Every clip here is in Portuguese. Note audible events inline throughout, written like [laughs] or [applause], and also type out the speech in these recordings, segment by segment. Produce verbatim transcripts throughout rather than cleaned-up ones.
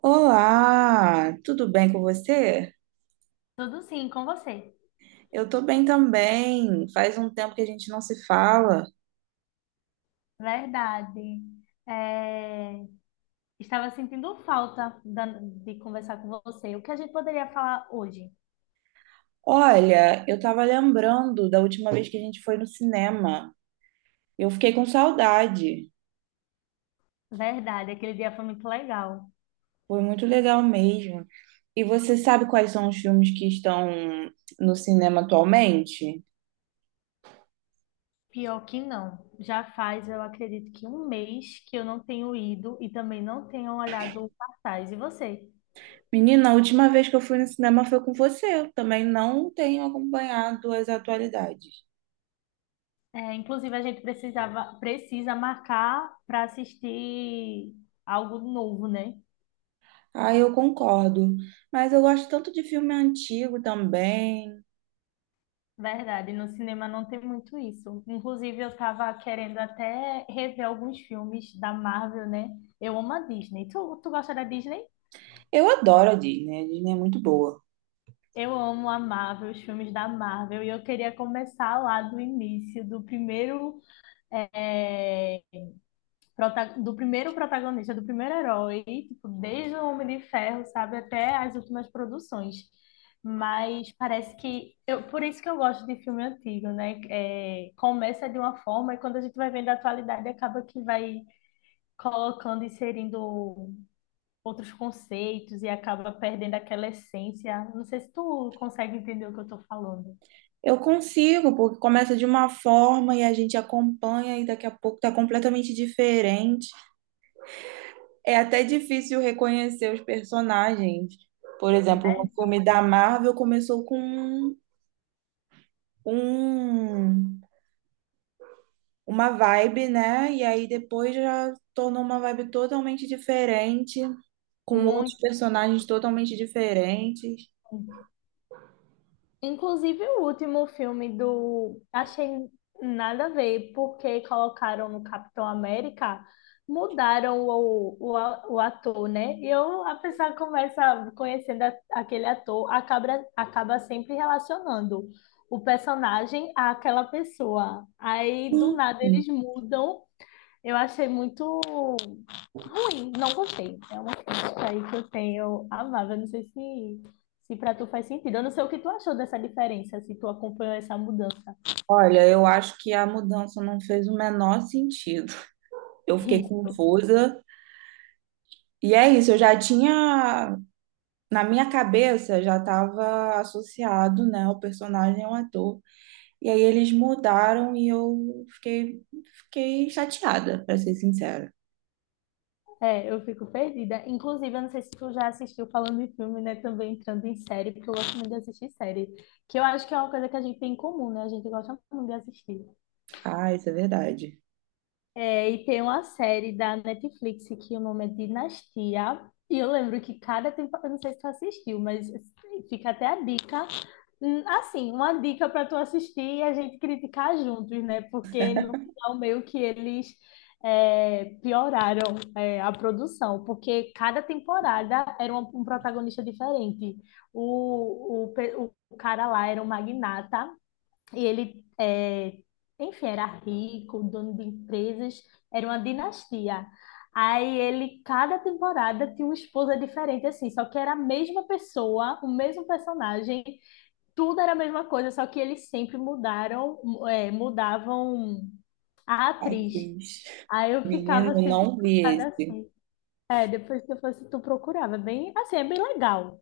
Olá, tudo bem com você? Tudo sim, com você. Eu tô bem também. Faz um tempo que a gente não se fala. Verdade. É, Estava sentindo falta da- de conversar com você. O que a gente poderia falar hoje? Olha, eu tava lembrando da última vez que a gente foi no cinema. Eu fiquei com saudade. Verdade, aquele dia foi muito legal. Foi muito legal mesmo. E você sabe quais são os filmes que estão no cinema atualmente? Pior que não. Já faz, eu acredito que um mês que eu não tenho ido e também não tenho olhado o cartaz. E você? Menina, a última vez que eu fui no cinema foi com você. Eu também não tenho acompanhado as atualidades. É, inclusive, a gente precisava, precisa marcar para assistir algo novo, né? Ah, eu concordo. Mas eu gosto tanto de filme antigo também. Verdade, no cinema não tem muito isso. Inclusive, eu estava querendo até rever alguns filmes da Marvel, né? Eu amo a Disney. Tu, tu gosta da Disney? Eu adoro a Disney, a Disney é muito boa. Eu amo a Marvel, os filmes da Marvel, e eu queria começar lá do início, do primeiro eh, do primeiro protagonista, do primeiro herói, tipo, desde o Homem de Ferro, sabe, até as últimas produções. Mas parece que eu, por isso que eu gosto de filme antigo, né? É, começa de uma forma e quando a gente vai vendo a atualidade acaba que vai colocando, inserindo outros conceitos e acaba perdendo aquela essência. Não sei se tu consegue entender o que eu tô falando. Eu consigo, porque começa de uma forma e a gente acompanha e daqui a pouco tá completamente diferente. É até difícil reconhecer os personagens. Por exemplo, no filme da Marvel começou com um, um- uma vibe, né? E aí depois já tornou uma vibe totalmente diferente, com outros Muito personagens totalmente diferentes. inclusive, o último filme do. Achei nada a ver, porque colocaram no Capitão América, mudaram o, o, o ator, né? E eu, a pessoa começa conhecendo a- aquele ator, acaba, acaba sempre relacionando o personagem àquela pessoa. Aí, do nada, eles mudam, eu achei muito ruim, não gostei. É uma crítica aí que eu tenho amável. Eu não sei se, se para tu faz sentido. Eu não sei o que tu achou dessa diferença, se tu acompanhou essa mudança. Olha, eu acho que a mudança não fez o menor sentido. Eu fiquei Isso. confusa. E é isso, eu já tinha, na minha cabeça, já estava associado, né, o personagem ao ator. E aí eles mudaram e eu fiquei, fiquei chateada, para ser sincera. É, eu fico perdida. Inclusive, eu não sei se tu já assistiu falando em filme, né? Também entrando em série, porque eu gosto muito de assistir série. Que eu acho que é uma coisa que a gente tem em comum, né? A gente gosta muito de assistir. Ah, isso é verdade. É, e tem uma série da Netflix que o nome é Dinastia. E eu lembro que cada temporada, eu não sei se tu assistiu, mas assim, fica até a dica. Hum, Assim, uma dica para tu assistir e a gente criticar juntos, né? Porque no final meio que eles é, pioraram é, a produção, porque cada temporada era uma- um protagonista diferente. O, o, pe- o cara lá era um magnata e ele, é, enfim, era rico, dono de empresas, era uma dinastia. Aí ele, cada temporada, tinha uma esposa diferente, assim, só que era a mesma pessoa, o mesmo personagem, tudo era a mesma coisa, só que eles sempre mudaram, é, mudavam a Ai, atriz. Cris. Aí eu Menino, ficava eu sempre não vi chocada esse. assim. É, depois que eu fosse, tu procurava. É bem, assim, é bem legal,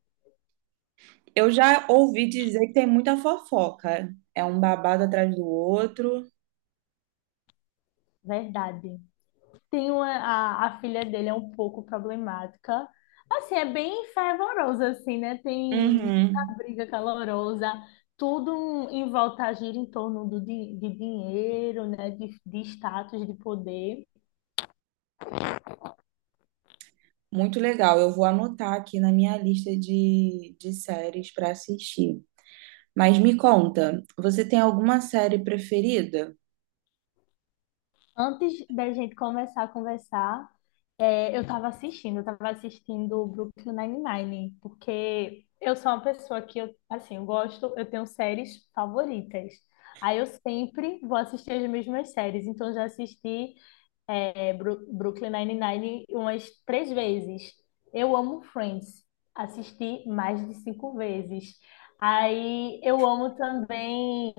Eu já ouvi dizer que tem muita fofoca. É um babado atrás do outro. verdade. Tem uma, a, a filha dele é um pouco problemática. Assim, é bem fervorosa, assim, né? Tem muita Uhum. briga calorosa, tudo em volta gira em torno do, di- de dinheiro, né? De, de status, de poder. Muito legal. Eu vou anotar aqui na minha lista de, de séries para assistir. Mas me conta, você tem alguma série preferida? Antes da gente começar a conversar, é, eu estava assistindo, eu estava assistindo o Brooklyn Nine-Nine, porque eu sou uma pessoa que, eu, assim, eu gosto, eu tenho séries favoritas. Aí eu sempre vou assistir as mesmas séries, então eu já assisti é, Bru- Brooklyn Nine-Nine umas três vezes. Eu amo Friends. Assisti mais de cinco vezes. Aí eu amo também.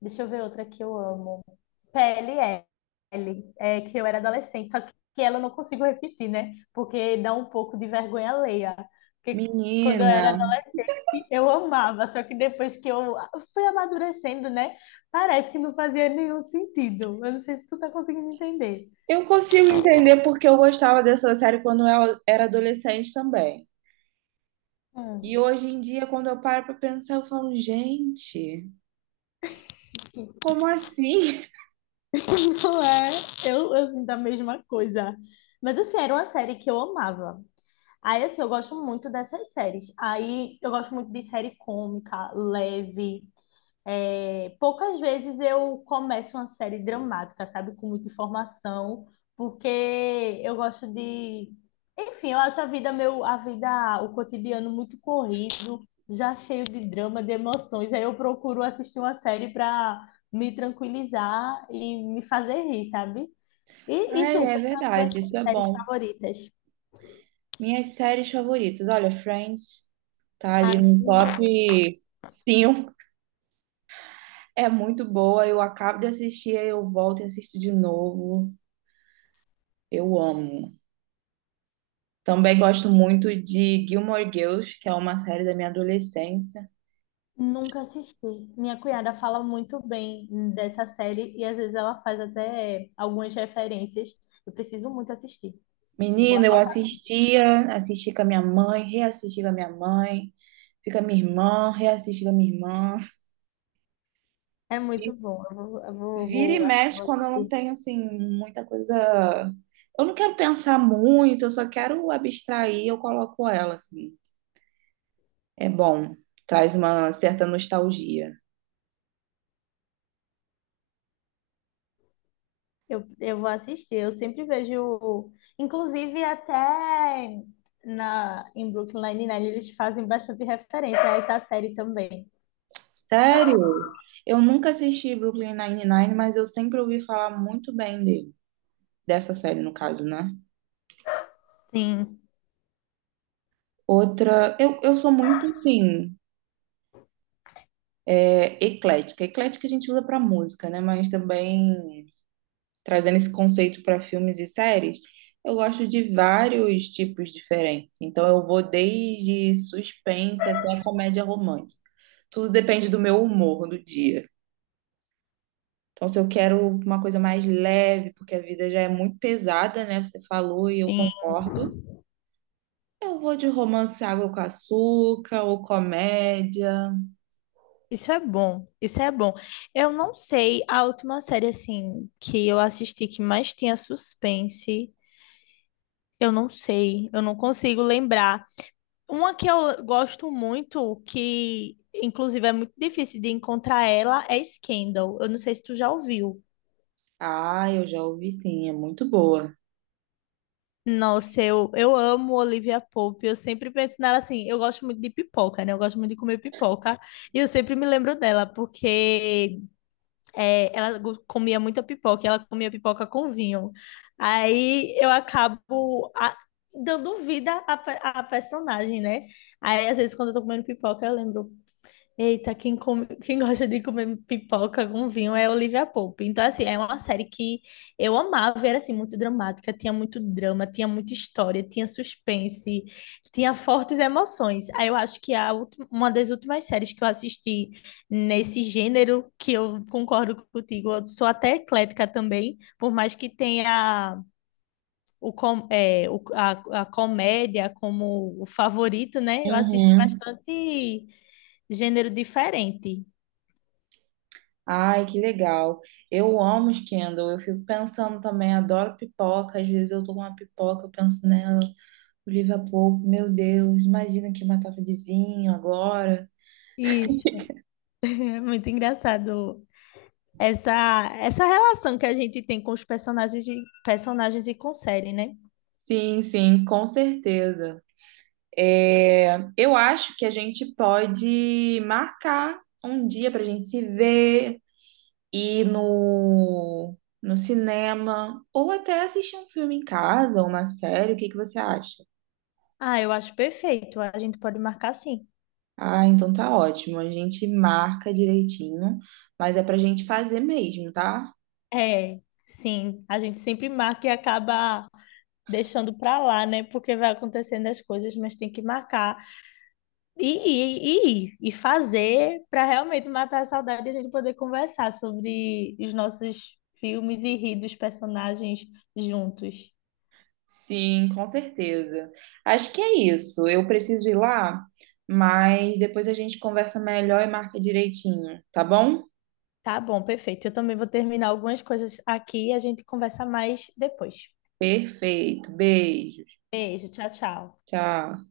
Deixa eu ver outra que eu amo. P L L, é, que eu era adolescente, só que ela eu não consigo repetir, né? Porque dá um pouco de vergonha alheia. Porque quando eu Menina, era adolescente, eu amava, só que depois que eu fui amadurecendo, né? Parece que não fazia nenhum sentido. Eu não sei se tu tá conseguindo entender. eu consigo entender porque eu gostava dessa série quando eu era adolescente também. E hoje em dia, quando eu paro para pensar, eu falo, gente, como assim? Não é, eu, assim da mesma coisa. Mas assim, era uma série que eu amava. Aí, assim, eu gosto muito dessas séries. Aí, eu gosto muito de série cômica, leve. É, poucas vezes eu começo uma série dramática, sabe, com muita informação, porque eu gosto de, enfim, eu acho a vida meu, a vida, o cotidiano muito corrido, já cheio de drama, de emoções. Aí eu procuro assistir uma série para me tranquilizar e me fazer rir, sabe? [laughs] E, e Ai, tu, é quais são as verdade, tuas isso é séries bom. favoritas? Minhas séries favoritas, olha, Friends tá ali Ai, no top cinco. É muito boa, eu acabo de assistir, aí eu volto e assisto de novo. Eu amo. Também gosto muito de Gilmore Girls, que é uma série da minha adolescência. nunca assisti. Minha cunhada fala muito bem dessa série e às vezes ela faz até algumas referências. Eu preciso muito assistir. Vou Menina, eu anotar. assistia, assisti com a minha mãe, reassisti com a minha mãe, fica minha irmã, reassisti com a minha irmã. É E muito bom. Eu vou, eu vou, vira e vou- mexe Vou quando eu não assistir. tenho, assim, muita coisa. Eu não quero pensar muito, eu só quero abstrair, eu coloco ela, assim. É bom, traz uma certa nostalgia. Eu, eu vou assistir. Eu sempre vejo, inclusive até na em Brooklyn Nine-Nine eles fazem bastante referência a essa série também. Sério? Eu nunca assisti Brooklyn Nine-Nine, mas eu sempre ouvi falar muito bem dele. Dessa série, no caso, né? Sim, Outra, eu, eu sou muito, assim, é, eclética. Eclética a gente usa para música, né? Mas também trazendo esse conceito para filmes e séries, eu gosto de vários tipos diferentes. Então eu vou desde suspense até comédia romântica. Tudo depende do meu humor do dia. Então, se eu quero uma coisa mais leve, porque a vida já é muito pesada, né? Você falou e eu sim. concordo. Eu vou de romance água com açúcar ou comédia. Isso é bom, isso é bom. Eu não sei, a última série, assim, que eu assisti que mais tinha suspense, eu não sei, eu não consigo lembrar. Uma que eu gosto muito, que inclusive é muito difícil de encontrar ela, é Scandal. Eu não sei se tu já ouviu. Ah, eu já ouvi sim, é muito boa. Nossa, eu, eu amo Olivia Pope, eu sempre penso nela assim, eu gosto muito de pipoca, né? Eu gosto muito de comer pipoca, e eu sempre me lembro dela, porque É, ela go- comia muita pipoca, e ela comia pipoca com vinho. Aí eu acabo a- dando vida à, pe- à personagem, né? Aí às vezes quando eu tô comendo pipoca, eu lembro, eita, quem, come- quem gosta de comer pipoca com vinho é Olivia Pope. Então, assim, é uma série que eu amava, era assim, muito dramática, tinha muito drama, tinha muita história, tinha suspense, tinha fortes emoções. Aí eu acho que a ulti- uma das últimas séries que eu assisti nesse gênero, que eu concordo contigo, eu sou até eclética também, por mais que tenha o, com- é, o- a, a comédia como o favorito, né? Eu assisto Uhum. bastante gênero diferente. Ai, que legal. Eu amo os Kindle. Eu fico pensando também, adoro pipoca. Às vezes eu tô com uma pipoca, eu penso nela, o livro é pouco. Meu Deus, imagina que uma taça de vinho agora. Isso, é muito engraçado essa, essa relação que a gente tem com os personagens, de, personagens e com série, né? Sim, sim, com certeza. É, eu acho que a gente pode marcar um dia pra gente se ver. Ir no, no cinema ou até assistir um filme em casa, uma série, o que que você acha? Ah, eu acho perfeito. A gente pode marcar sim. Ah, então tá ótimo. A gente marca direitinho, mas é pra gente fazer mesmo, tá? É, sim. A gente sempre marca e acaba deixando pra lá, né? Porque vai acontecendo as coisas, mas tem que marcar e ir, e, ir, e fazer pra realmente matar a saudade e a gente poder conversar sobre os nossos filmes e rir dos personagens juntos. Sim, com certeza. Acho que é isso. Eu preciso ir lá, mas depois a gente conversa melhor e marca direitinho, tá bom? Tá bom, perfeito. Eu também vou terminar algumas coisas aqui e a gente conversa mais depois. Perfeito. Beijo. Beijo, tchau, tchau. Tchau.